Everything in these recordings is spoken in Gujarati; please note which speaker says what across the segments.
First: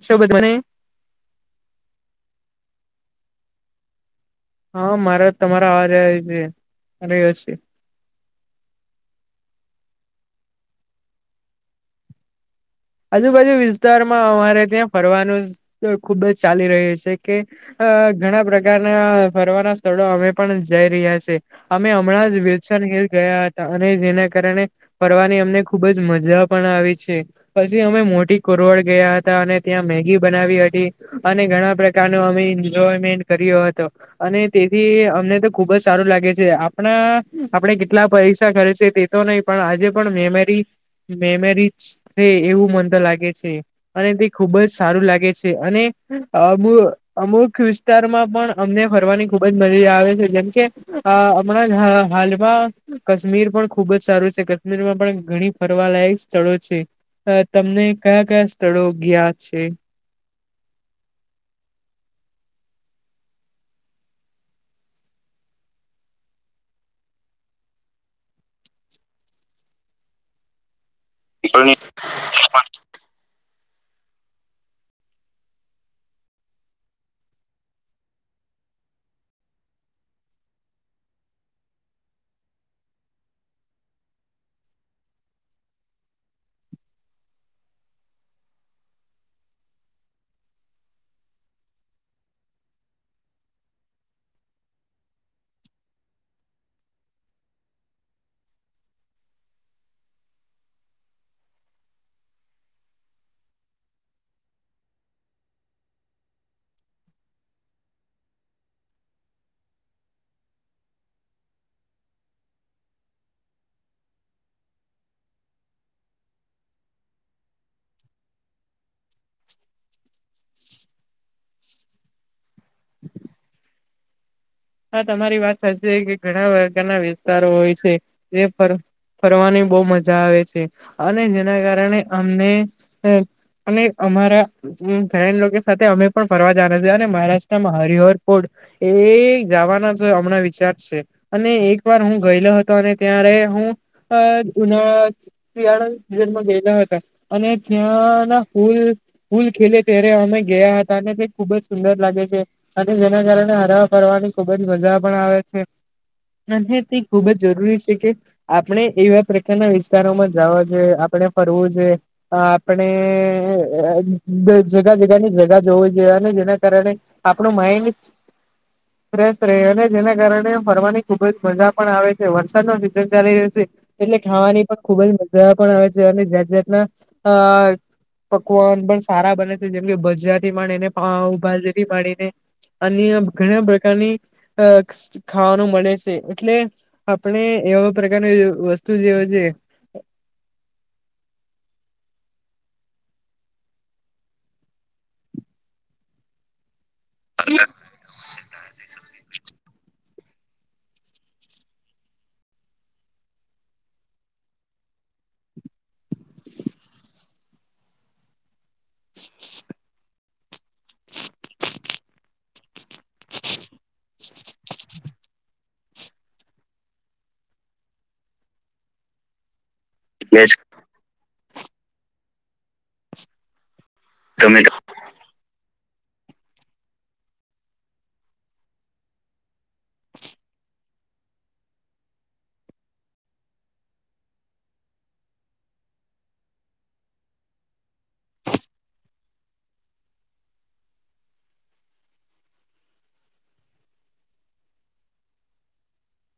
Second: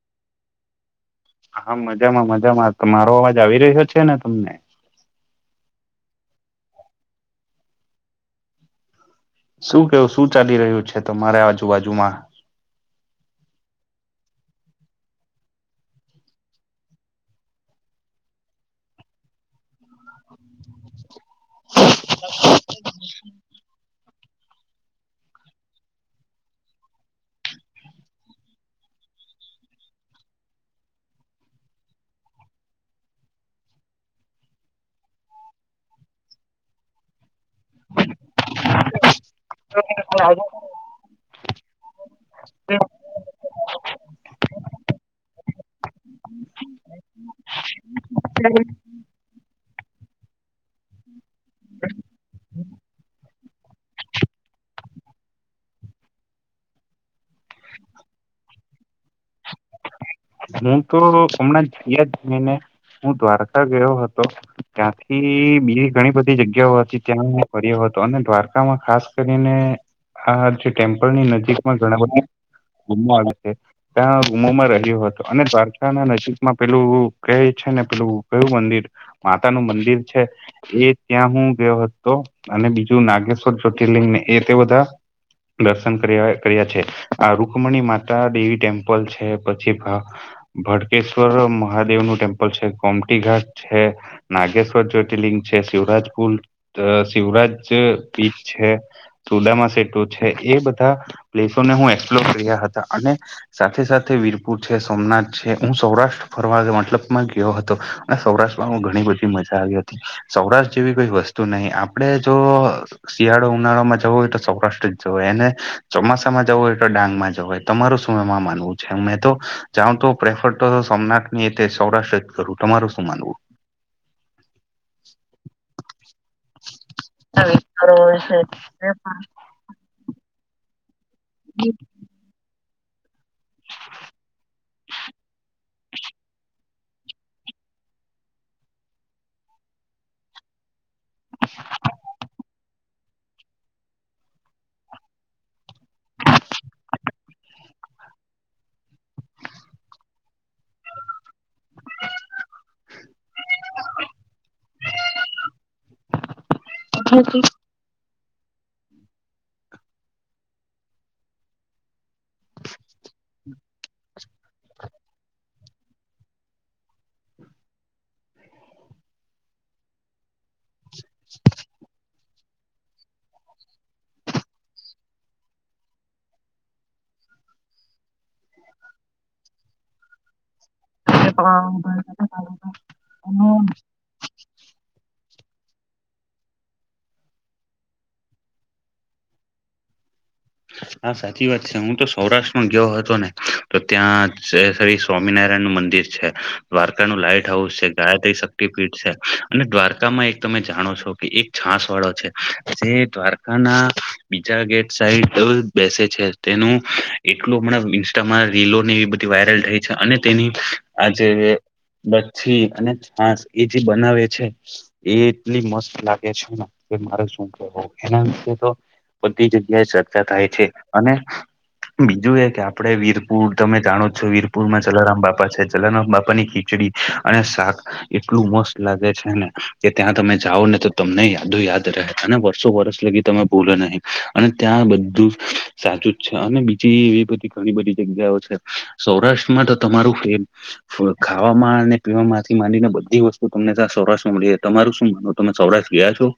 Speaker 1: છો બધોને.
Speaker 2: હા મજામાં મજામાં તમારો અવાજ આવી રહ્યો છે ને તમને.
Speaker 1: હા મારે તમારો અવાજ આયે જે રીયો સે.
Speaker 2: શું કેવું શું ચાલી રહ્યું છે? તમારા આજુબાજુમાં.
Speaker 1: આજુબાજુ વિસ્તારમાં અમારે ત્યાં ફરવાનુંઝ ખુબ જ ચાલી રહ્યું સે, કે અ ઘણા પ્રકારના ફરવાના સ્થળો અમે પણ જઈ રહ્યા છે. અમે અમણાં જ વિલ્સન હિલ ગયા હતા અને જેના કારણે ફરવાની અમને ખૂ ખુબ જ મજા પણ આવી છે. પછી અમે મોટી કુરવડ ગયા હતા અને ત્યાં મેગી બનાવી હટી. અને ઘણા પ્રકારનો અમે એન્જોયમેન્ટ કર્યો હતો. અને તેથી અમને તો ખુબ જ સારું લાગે છે, આપણા આપણે કેટલા પઈસા ખરચિયે તે તો નઈ પણ આજે પણ મેમેરી મેમેરી છછે, એવું મન તો લાગે છે. અને તે ખુબ જ સારું લાગે સે, અને અબ અમુક વિસ્તારમાં પણ અમને ફરવાની ખુબ જ મજી આવે છે, જેમકે હમણાં હ હાલમાં કશ્મીર પણ ખુબ જ સારું છે, કશ્મીરમાં પણ ઘણી ફરવાલાાયક સ્થળો છે. અ તમને કયા કયા સ્થળો ગીયા છે?
Speaker 2: હું તો હમણાં ગીયા જ નીને. હું દ્વારકા ગયો હતો. ત્યાંથી બી ઘણી બધી જગ્યાઓ હતી, ત્યાં ફર્યો હતો અને દ્વારકામાં ખાસ કરીને, આ જ ટેમ્પલ ની નજીકમાં ઘણા બધા ગુમો, આવે છે ત્યાં ગુમોમાં રહ્યો હતો. અને દ્વારકા ના નજીકમાં પેલું ક છે ને પેલું કયું મંદિર. માતા નું મંદિર છે. એ ત્યાં હું ગયો હતો અને બીજું નાગેશ્વર જ્યોતિર્લિંગને એ તે બધા દર્શન કર્યા કર્યા છે, આ રુકમણી માતા દેવી ટેમ્પલ છે પછી ભડકેશ્વર મહાદેવ નું ટેમ્પલ છે કોમટી ઘાટ છે. નાગેશ્વર જ્યોતિર્લિંગ છે શિવરાજ પુલ શિવરાજ બીચ છે. સુદામા સેટુ છે એ બધા, પ્લેસોને હું એક્સપ્લોર કર્યા હતા અને સાથે સાથે વીરપુર છે સોમનાથ છે હું સૌરાષ્ટ્ર ફરવા મતલબમાં ગયો હતો, અને સૌરાષ્ટ્રમાં ઘણી બધી મજા આવી હતી. સૌરાષ્ટ્ર જેવી કોઈ વસ્તુ નહિ આપડે જો શિયાળો ઉનાળો માં જવો હોય તો સૌરાષ્ટ્ર જવ અને, ચોમાસામાં જવું હોય તો ડાંગમાં જ હોય. તમાર સમયમાં માનવું છે મેં તો, જાઉં તો પ્રેફર તો સોમનાથ સૌરાષ્ટ્ર જ કરું તમારું શું માનવું?
Speaker 1: હા તમારી વાત સાચ કે ઘણા વગાના વિસ્તારો હોય છે, જે ફરવાની બહુ મજા આવે છે, અને જેના કારણે અમને અને અમારા હમ ફેન લોકો સાથે અમે પણ ફરવા જના છીએ અને મહારાષ્ટ્રમાં હરિહર કોર્ટ, એ જવાના જ હમણાં વિચાર છે, અને એક વાર હું ગયેલો હતો અને ત્યારે હું ઉના શિયાળાન્માં ગયેલા હતા, અને ત્યાં ના હુલ પૂલ ખેલે ત્યારે અમે ગયા હતા અનેને તે ખુબ જ સુંદર લાગે છે. અને જેના કારણે હરવા ફરવાની ખુબ જ મજા પણ આવે છે, અને તે ખૂબ જ જરૂરી છે કે આપણે એવા પ્રકારના વિસ્તારોમાં જવા જોઈએ આપણે ફરવું જોઈએ. હ આપણે જગા જગા ની જગા જોવા જો જેના કારણે આપણું માઈન્ડ ફ્રેશ રહે અને જેના કારણે ફરવાની ખુબ જ મજા પણ આવે. વરસાદ ન સિઝન ચાલી રહ્યો છે, એટલે ખાવાની પણ ખુબ જ મજા પણ આવે છે અને જાત જાતના અ પકવાન પણ સારા બને છે જેમ કે બજારથી પણ એને હા બાજરી પાડીને અન
Speaker 2: હ
Speaker 1: ઘણા ની ખાવાનું મળે છે, એટલે આપણે એવા પ્રકારની વસ્તુ જેવ છે.
Speaker 2: હા સાચી વાત છે હું તો સૌરાષ્ટ્રમાં ગયો હતો ને, તો ત્યાં સ્વામિનારાયણ નું મંદિર છે. દ્વારકા નું લાઈટ હાઉસ છે. ગાયત્રી શક્તિપીઠ છે, અને દ્વારકામાં એક તમે જાણો છો કે એક છાસ વાળો છે, જે દ્વાર ના બીજા ગેટ સાઈડ બેસે છે, તેનું એટલું હમણાં ઇન્સ્ટામાં રીલોની બધી વાયરલ થઈ અને તેની, આજે બી અને હા એ જે બનાવે છે. એ એટલી મસ્ત લાગે છે ને, કે મારે શું કેવું એના વિ તો બધી જગ્યાએ ચર્ચા થાય છે, અને બીજું એ કે આપડ વીરપુર તમે જાણો
Speaker 1: તમે
Speaker 2: વીરપુરમાં જલારામ બાપા છે જલારામ બાપા ની ખીચડી, અને શાક. એટલું મસ્ત લાગે છેને કે, ત્યાં તમે જાઓ ને તો તમને યાદો યાદ રહે ને વર્સો વરસ લગી તમે બોલો નહીં, અને ત્યાં બધા સાચું જ છે અને બીજી એવી બધી ઘણી બધી જગ્યાઓ છે, સૌરાષ્ટ્રમાં તમારું પ્રેમ ખાવામાં અને પી થી ડી ને બધી વસ્તુ તમને ત્યાં સૌરાષ્રમાં મળી જ તમારું શું માન તમે સૌરાષ્ટ્ર ગયા છો?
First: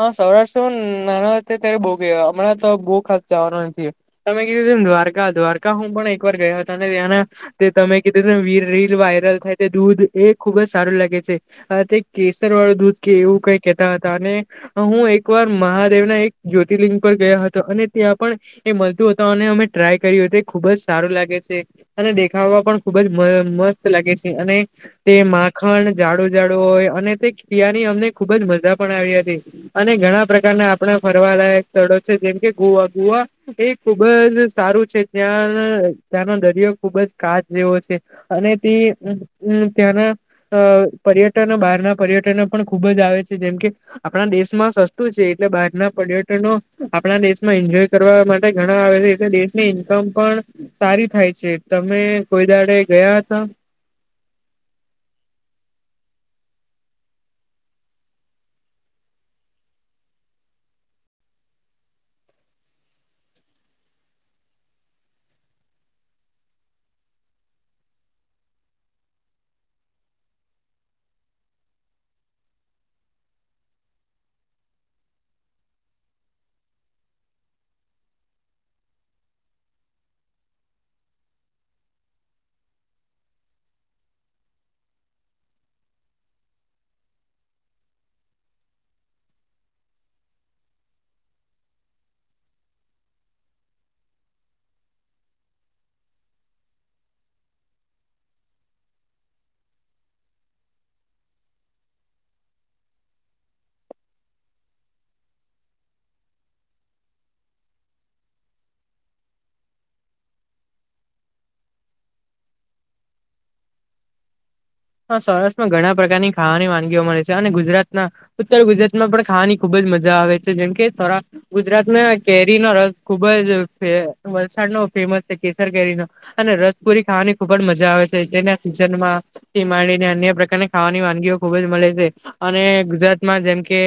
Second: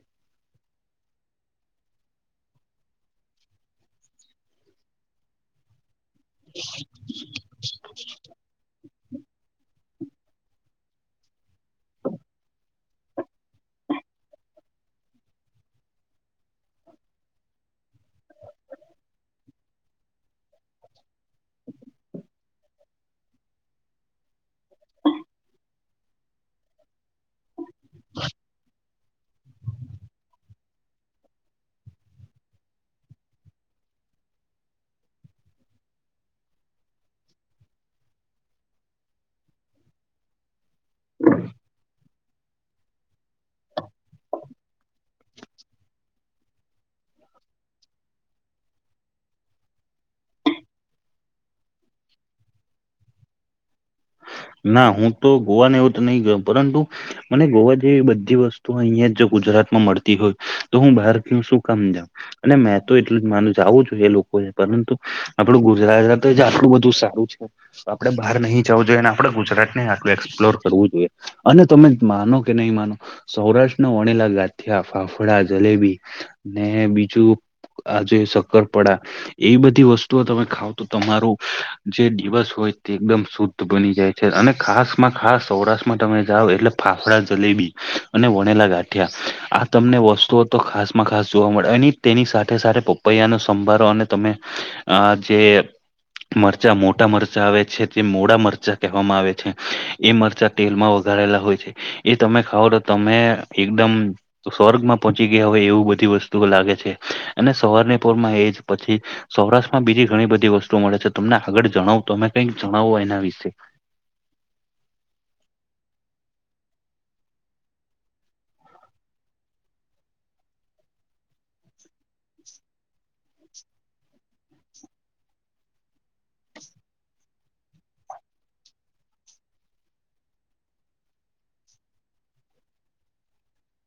Speaker 1: હા સૌરાષ્ટ્રમાં નાના ત્યારે બહુ ગ હમણાં તો બહુ ખાસ જવાનો નથી. તમે કીધું તેમ દ્વારકા દ્વારકા હું પણ એક વાર ગયો હતો અને ત્યાંના તે તમે કીધું તેમ રીલ વાયરલ થાય તે દૂધ એ ખુબ જ સારું લાગે છે અ તે કેસર વાળું દૂધ કે એવું કઈ કેહેતા હતા અને હું એકવાર મહાદેવના એક જ્યોતિર્લિંગ પર ગયા હતા અને ત્યાં પણ એ મળતું હતાઓને અમે ટ્રાય કર્યું એ ખુબ જ સારું લાગે છે અને દેખાવા પણ ખુબ જ મસ્ત લાગે છે અને તે માખણ જાડુ જાડુ હોય અને તે કિયાની અમને ખુબ જ મજા પણ આવી હતી અને ઘણા પ્રકારને આપણે ફરવા લયક સ્થળો છે જેમ કે ગોવા ગોવા એ ખુબ જ સારું છે ત્યાં ત્યાંનો દરિયો ખુબ જ કાચ જેવો છે અને તે ત્યાંના અ પર્યટનો બહારના પર્યટનો પણ ખુબ જ આવે છે જેમ કે આપણા દેશમાં સસ્તું છે એટલે બહાર ના પર્યટનો આપણા દેશમાં એન્જોય કરવા માટે ઘણા આવે છે એટલે દેશ ને ઈન્કમ પણ સારી થાય છે તમે કોઈદાડે ગયા હતા
Speaker 2: ના હું તો ગોવાને એવું તો નહી ગયો પરંતુ મને ગોવા જેવી બધી વસ્તુ અહિયાં જ જો ગુજરાતમાં મળતી હોય તો હું બહાર શું કામ જાવ? અને મેં તો એટલું જ માનું આવું જોઈએ લોકોને પરંતુ આપડું ગુજરાત જ આટલું બધું સારું છે. આપડે બહાર નહીં. જવું જોઈએ અને આપડે ગુજરાત ને આટલું એક્સપ્લોર કરવું જોઈએ અને તમે માનો કે નહીં માનો સૌરાષ્ટ્ર ના વણેલા ગાંઠ્યા ફાફડા જલેબી ને બીજું આજે શક્કરપડા એ બધી વસ્તુઓ તમે ખાવ તો તમારું જે દિવસ હોય તે એકદમ શુદ્ધ તો બની જાય છે અને ખાસમાં ખાસ સૌરાષ્ટ્રમાં તમે જાઓ એટલે ફાફડા જલેબી અને વણેલા ગાંઠિયા આ તમને વસ્તુઓ તો ખાસમાં ખાસ જોવા મળે અને તેની સાથે સાથે પો પૈયા નો સંભારો અને તમે આ જે મરચા મોટા મરચાં આવે છે તે મોડા મર મરચા કહેવામાં આવે છે એ મરચા તેલમાં વગારેલા હોય છે. એ તમે ખાવો તો તમે એકદમ સ્વર્ગમાં પહોંચી ગયા હોય એવી બધી વસ્તુઓ લાગે છે અને સવારના પોરમાં એ જ પછી સૌરાષ્ટ્રમાં બીજી ઘણી બધી વસ્તુઓ મળે છે તમને આગળ જણાવુ તમે કઈક જણાવો એના વિશે.
Speaker 1: હા સૌરાષ્ટ્રમાં ઘણા પ્રકારની ખાવાની વાનગીઓ મળે છે અને ગુજરાતના ઉત્તર ગુજરાત માં પણ ખાવાની ખુબ જ મજા આવે છે જેમ કે ખોરા ગુજરાતમાં કેરીનો રસ ખુબ જ વલસાડ નો ફેમસ છે કેસર કેરી નો. અને રસપુરી ખાવાની ખુબ જ મજા આવે છે તેના સિઝન માં. તી માંડીને અન્ય પ્રકારની ખાવાની વાનગીઓ ખુબ જ મળે છે અને ગુજરાતમાં જેમ કે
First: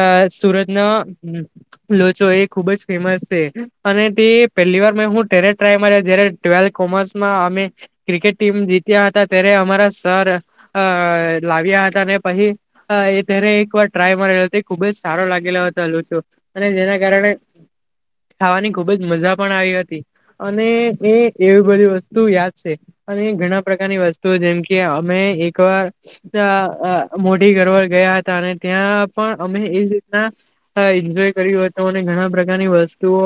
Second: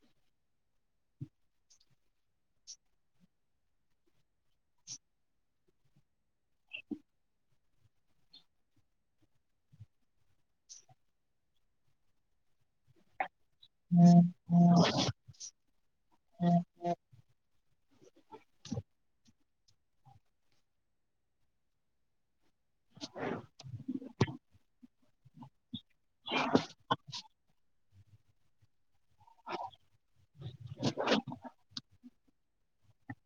Speaker 1: અ સુરતનો લોચો એ ખુબ જ ફેમસ છે અને તે પહેલી વાર મે હું ત્યારે ટ્રાય માર્યાં જ્યારે ટ્વેલ કોમર્સમાં અમે ક્રિકેટ ટીમ જીત્યા હતા ત્યારે અમારા સર અ લાવ્યા હતા ને પછી એ ત્યારે એક વાર ટ્રાય મારેલો ખુબ જ સારો લાગેલો હતો લોચો અને તેના કારણે ખાવાની ખુબ જ મજા પણ આવી હતી અને એ એવી બધી વસ્તુ યાદ છે અને ઘણા પ્રકારની વસ્તુ જેમ કે અમે એકવાર [inaudible] ગયા હતા અને ત્યાં પણ અમે એજ રીતના તા એન્જોય કર્યું હતો અને ઘણા પ્રકારની વસ્તુઓ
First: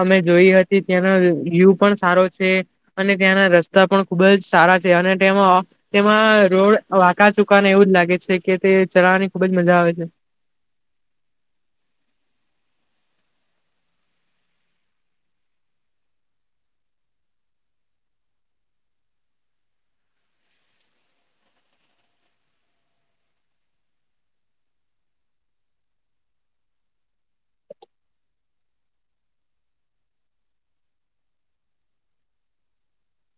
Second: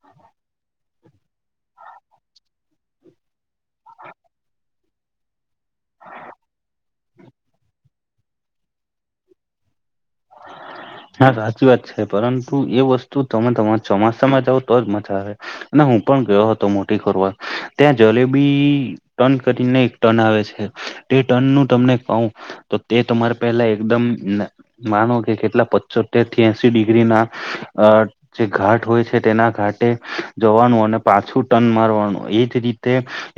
Speaker 1: અમે જોઈ હતી ત્યાંના વ્યુ પણ સારો છે. અને ત્યાંના રસ્તા પણ ખુબ જ સારા છે અને તેમાં તેમાં રોડ વાકા ચુકાને એવું જ લાગે છે કે તે ચલાવાની ખુબજ મજા આવે છે.
Speaker 2: હા સાચી વાત છે પરંતુ એ વસ્તુ તમે તમારા ચોમાસામાં જાવ તો જ મજા આવે. અને હું પણ ગયો હતો મોટી ખોરવલ ત્યાં જલેબી ટર્ન કરીને એક ટર્ન આવે છે તે ટર્ન નું તમને કઉ તો તે તમારે પહેલા એકદમ માનો કે કેટલા પ સોતેર ત્યાંશી ડિગ્રી ના અ જે ઘાટ હોય છે તેના ઘાટે જવાનું અને પાછું ટર્ન મારવાનું એજ રી તે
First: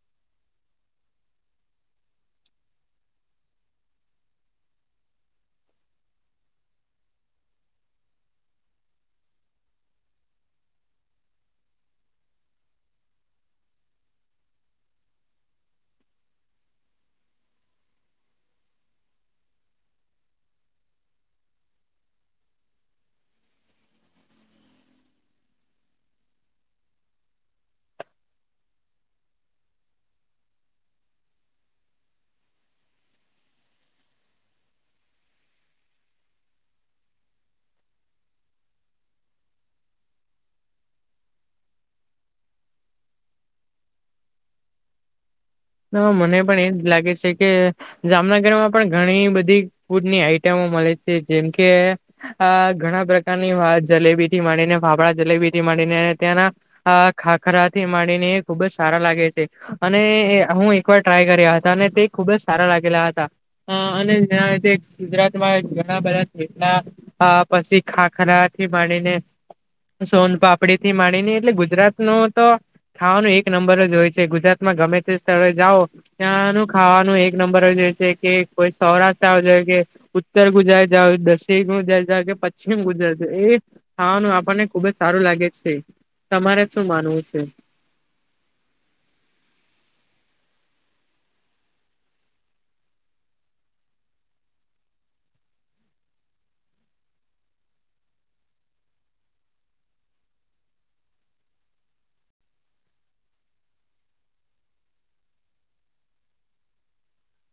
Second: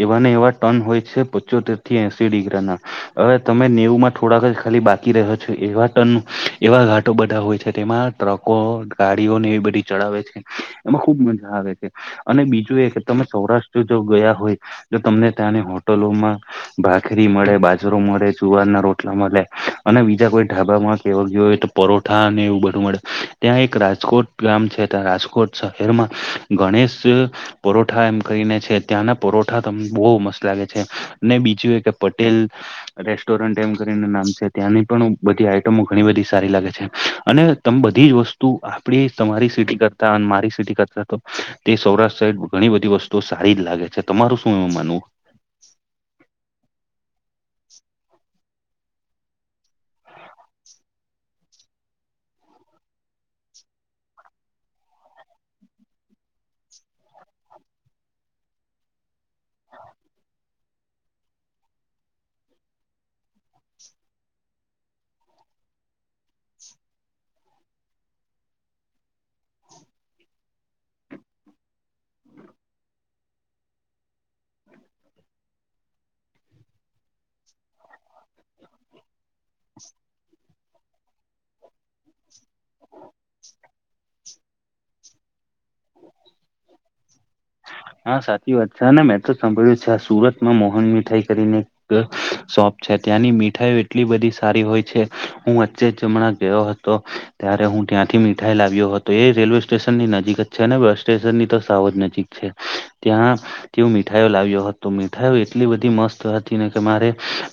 Speaker 2: એવાને એવા ટર્ન હોય છે પચોતેર થી એશી ડિગ્રાના હવે તમે નેવુંમાં થોડાક જ ખાલી બાકી રહ્યો છો એવા ટન એવા ઘાટ બધા હોય છે તેમાં ટ્રકો ગાડીઓને એ બધી ચડાવે છે. એમાં ખુબ મજા આવે છે. અને બીજું એ કે તમે સૌરાષ્ટ્ર જો ગયા હોય તો તમને ત્યાંની હોટલોમાં ભાખરી મળે બાજરો મળે જુવાર ના રોટલા મળે અને બીજા કોઈ ઢાબા માં ગયો ગયો હોય તો પરોઠા અને એવું બધું મળે ત્યાં એક રાજકોટ ગામ છે ત્યાં રાજકોટ શહેરમાં ગણેશ અ પરોઠા એમ કરીને છે ત્યાંના પરોઠા તમને બહુ મસ્ત લાગે છે અને બીજું એ કે પટેલ રેસ્ટોરન્ટ એમ કરીને નામ છે ત્યાંની પણ બધી આઈટમો ઘણી બધી સારી લાગે છે. અને તમ બધી જ વસ્તુ આપડી તમારી સિટી કરતા મારી સિટી કરતા તો તે સૌરાષ્ટ્ર સાઇડ ઘણી બધી વસ્તુઓ સારી જ લાગે છે તમારું શું એવું માનવું?
Speaker 1: હા મને પણ એ જ લાગે છે કે જામનગરમાં પણ ઘણી બધી ફૂડની આઇટમો મળે છે જેમ કે અ ઘણા પ્રકારની જલેબીથી માંડીને ફાફડા જલેબી સુધી અને ત્યાંના અ ખાખરાથી માંડીને ખૂબ જ સારા લાગે છે અને અ હું એકવાર ટ્રાય કર્યા હતા અને તે ખૂબ જ સારા લાગેલા હતા. અને ત્યાં ગુજરાતમાં ઘણા બધા છે મીઠા અ પછી ખાખરાથી માંડીને સોનપાપડીથી માંડીને એટલે ગુજરાતનું તો ખાવાનું એક નંબર જ હોય છે ગુજરાતમાં ગમે તે સ્થળે જાઓ ત્યાંનું ખાવાનું એક નંબર જ હોય છે. કે કોઈ સૌરાષ્ટ્ર આવે કે ઉત્તર ગુજરાત જાઓ દક્ષિણ ગુજરાત જાઓ કે પશ્ચિમ ગુજરાત જાઓ એક ખાવાનું આપણને ખૂબ જ સારું લાગે છે તમારે શું માનવું છે?
Speaker 2: હા સાચી વાત છે અને મેં તો સાંભળ્યું છે કે સુરતમાં મોહન મીઠાઈ કરીને શોપ છે ત્યાંની મીઠાઈ એટલી બધી સારી હોય છે હું વચ્ચે જ ત્યાં ગયો હતો. તો ત્યારે હું ત્યાંથી મીઠાઈ લાવ્યો હતો એ રેલવે સ્ટેશનની નજીક જ છે ને બસ સ્ટેશનની તો સાવ જ નજીક છે. ત્યાંથી મીઠાઈઓ લાવ્યો હતો મીઠાઈ એટલી બધી મસ્ત હતી ને કે મારે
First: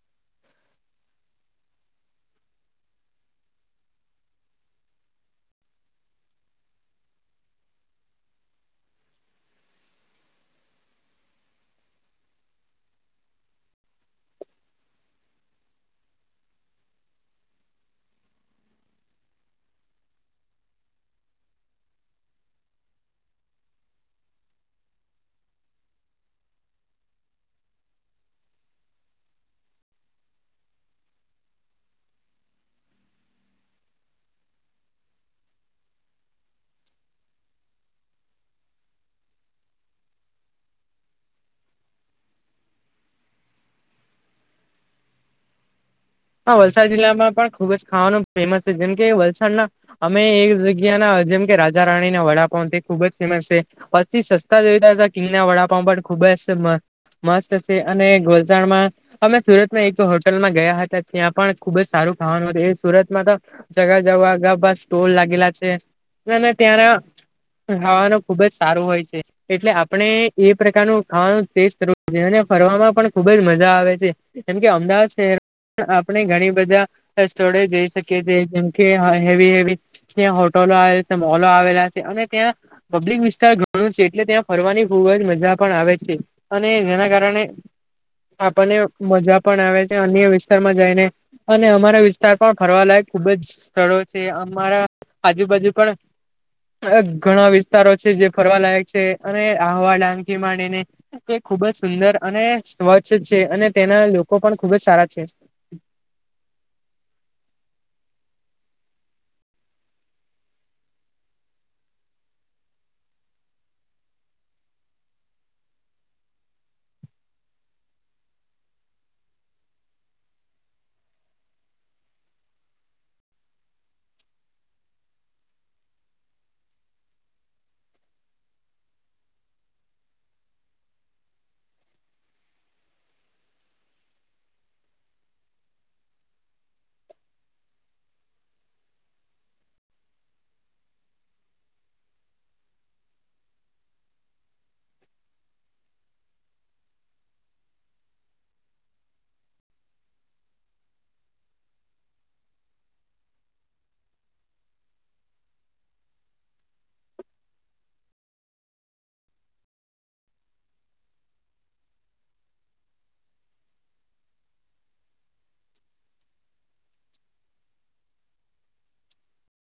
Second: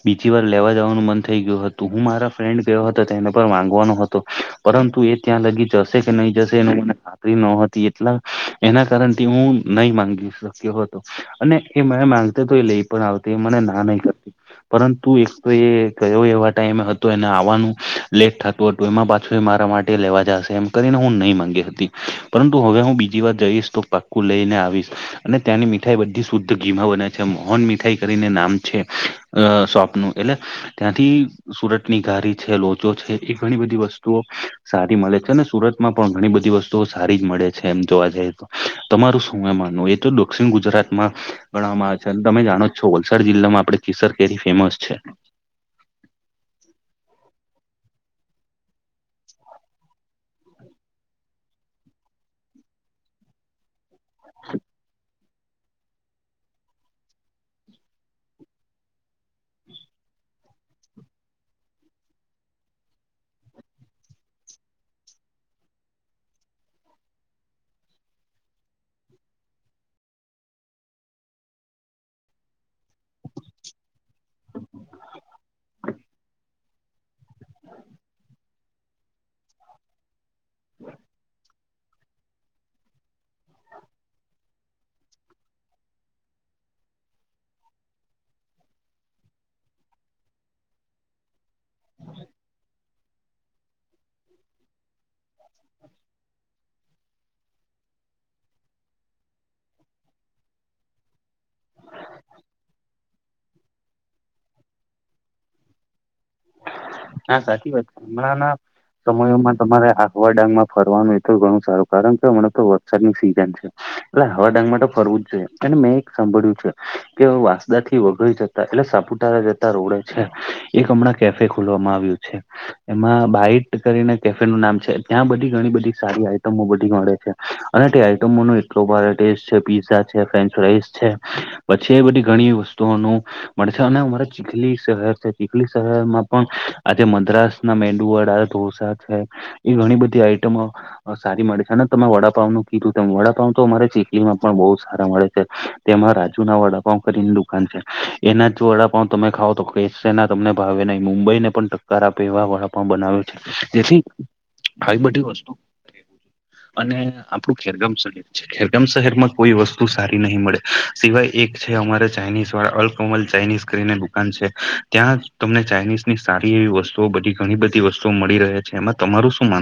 Speaker 2: બીજી વાર લેવા જવાનું મન થઈ ગયું હતું હું મારા ફ્રેન્ડ સાથે ગયો હતો તો એને પણ માંગવાનો હતો. પરંતુ એ ત્યાં સુધી જશે કે નહીં જશે એ મને ખબર નહોતી એટલે એના કારણથી હું નહીં માંગી શક્યો હતો એ મને માગશે તો મને લઈ પણ આવશે એ લઈ પણ આવશે એ મને ના નહીં કરતી. પરંતુ એક તો એ ગયો એવો ટાઈમ હતો એટલે એને આવવાનું મોડું થતું તો એમાં પાછો મારા માટે લેવા જશે એમ કરીને હું નહોતો માગ્યો પરંતુ હવે હું બીજી વાર જઈશ તો પાક્કું જ લઈને આવીશ અને ત્યાંની મીઠાઈ બધી શુદ્ધ ઘીમાં બને છે મોહન મીઠાઈ કરીને નામ છે. એ શોપનું એટલે ત્યાંથી સુરતની ઘારી છે લોચો છે એવી ઘણી બધી વસ્તુઓ સારી મળે છે અને સુરતમાં પણ ઘણી બધી વસ્તુઓ સારી જ મળે છે એમ જોવા જઈએ તો તમારું શું માનવું છે એ તો દક્ષિણ ગુજરાતમાં ગણવામાં આવે છે અને તમે જાણો છો વલસાડ જિલ્લામાં આપણે કેસર કેરી ફેમસ છે.
Speaker 1: હા વલસાડ જિલ્લામાં પણ ખૂબ જ ખાવાનું ફેમસ છે જેમ કે વલસાડના અમે એક જગ્યાના જેમ કે રાજા રાણીના વડાપાઉં તે ખૂબ જ ફેમસ છે. સૌથી સસ્તા જોઈએ તા હોય તો કિંગના વડાપાઉં પણ ખૂબ જ મસ્ત છે અને વલસાડમાં અમે સુરતમાં એક હોટલમાં ગયા હતા. ત્યાં પણ ખૂબ જ સારું ખાવાનું હતું સુરતમાં તો જગ્યા જગ્યાએ સ્ટોલ લાગેલા છે. અને ત્યાંના ખાવાનું ખૂબ જ સારું હોય છે. એટલે આપણે એ પ્રકારનું ખાવાનું ટેસ્ટ કરવું જોઈએ અને ફરવામાં પણ ખૂબ જ મજા આવે છે. જેમ કે અમદાવાદ શહેર આપણે ઘણી બધી સ્ટોરે જઈ શકીએ છીએ જેમ કે હેવી-હેવી ત્યાં હોટલો આવેલી છે, મોલ આવેલા છે અને ત્યાં પબ્લિક વિસ્તાર ઘણો છે, એટલે ત્યાં ફરવાની પણ ખૂબ જ મજા પણ આવે છે. અને જેના કારણે આપણને મજા પણ આવે છે. અન્ય વીસ વિસ્તારમાં જઈને અને અમારા વિસ્તારમાં પણ ફરવાલાયક ખૂબ જ સ્થળો છે. અમારા આજુબાજુ પણ ઘણા વિસ્તારો છે જે ફરવાલાયક છે, અને આહવા, ડાંગથી માંડીને તે ખૂબ જ સુંદર અને સ્વચ્છ છે. અને ત્યાંના લોકો પણ ખૂબ જ સારા છે.
Speaker 2: હા, સાચી વાત. હમણાંના સમયોમાં તમારે આહવા ડાંગમાં ફરવાનું એ તો ઘણું સારું. કારણ કે હમણાં તો વરસાદની સિઝન છે. એટલે હવા ડાંગમા તો ફરવું જ જોઈએ. અને મેં એક સાંભળ્યું છે કે વાસદા થી વગડી શક એટલે સાપુતારા જતા રોડ છે એક હમણાં કેફે ખોલવામાં આવ્યું છે. એમાં બાઈટ કરીને કેફે નું નામ છે ત્યાં બધી ઘણી બધી સારી આઈટમો બધી મળે છે. અને તે આઈટમો નો એટલો ભારે ટેસ્ટ છે પીઝા છે, ફ્રેન્ચ ફરાઇસ છે. પછી એ બધી ઘણી વસ્તુઓનું મળશે અને અમારે ચીખલી શહેર છે. ચીખલી શહેરમાં પણ આજે મદ્રાસના મેંદુ વડા, ઢોસા છે. એ ઘણી બધી આઈટમો સારી મળે છે. અને તમે વડાપાવ નું કીધું તેમ વડાપાવ તો અમારે ચીખલીમાં પણ બહુ સારા મળે છે. તેમાં રાજુ ના વડાપાઉં કરીની દુકાન છે. એના જ જો વડાપાવ તમે ખાવ તો કે ના તમને ભાવે નહી. મુંબઈ ને પણ ટક્કર આપે એવા વડાપાંઉ પણ બનાવે છે. જેથી આવી બધી વસ્તુ અને આપણું ખેરગામ સડી ખેરગામ શહેરમાં કોઈ વસ્તુ સારી નહીં મળે. સિવાય એક છે અમારે ચાઇનીઝ વાળા અલ્કમલ ચાઇનીઝ. કરીને દુકાન છે ત્યાં જ તમને ચાઇનીઝની સારી એવી વસ્તુઓ બધી ઘણી બધી વસ્તુઓ મળી રહે છે. એમાં તમારું શું માન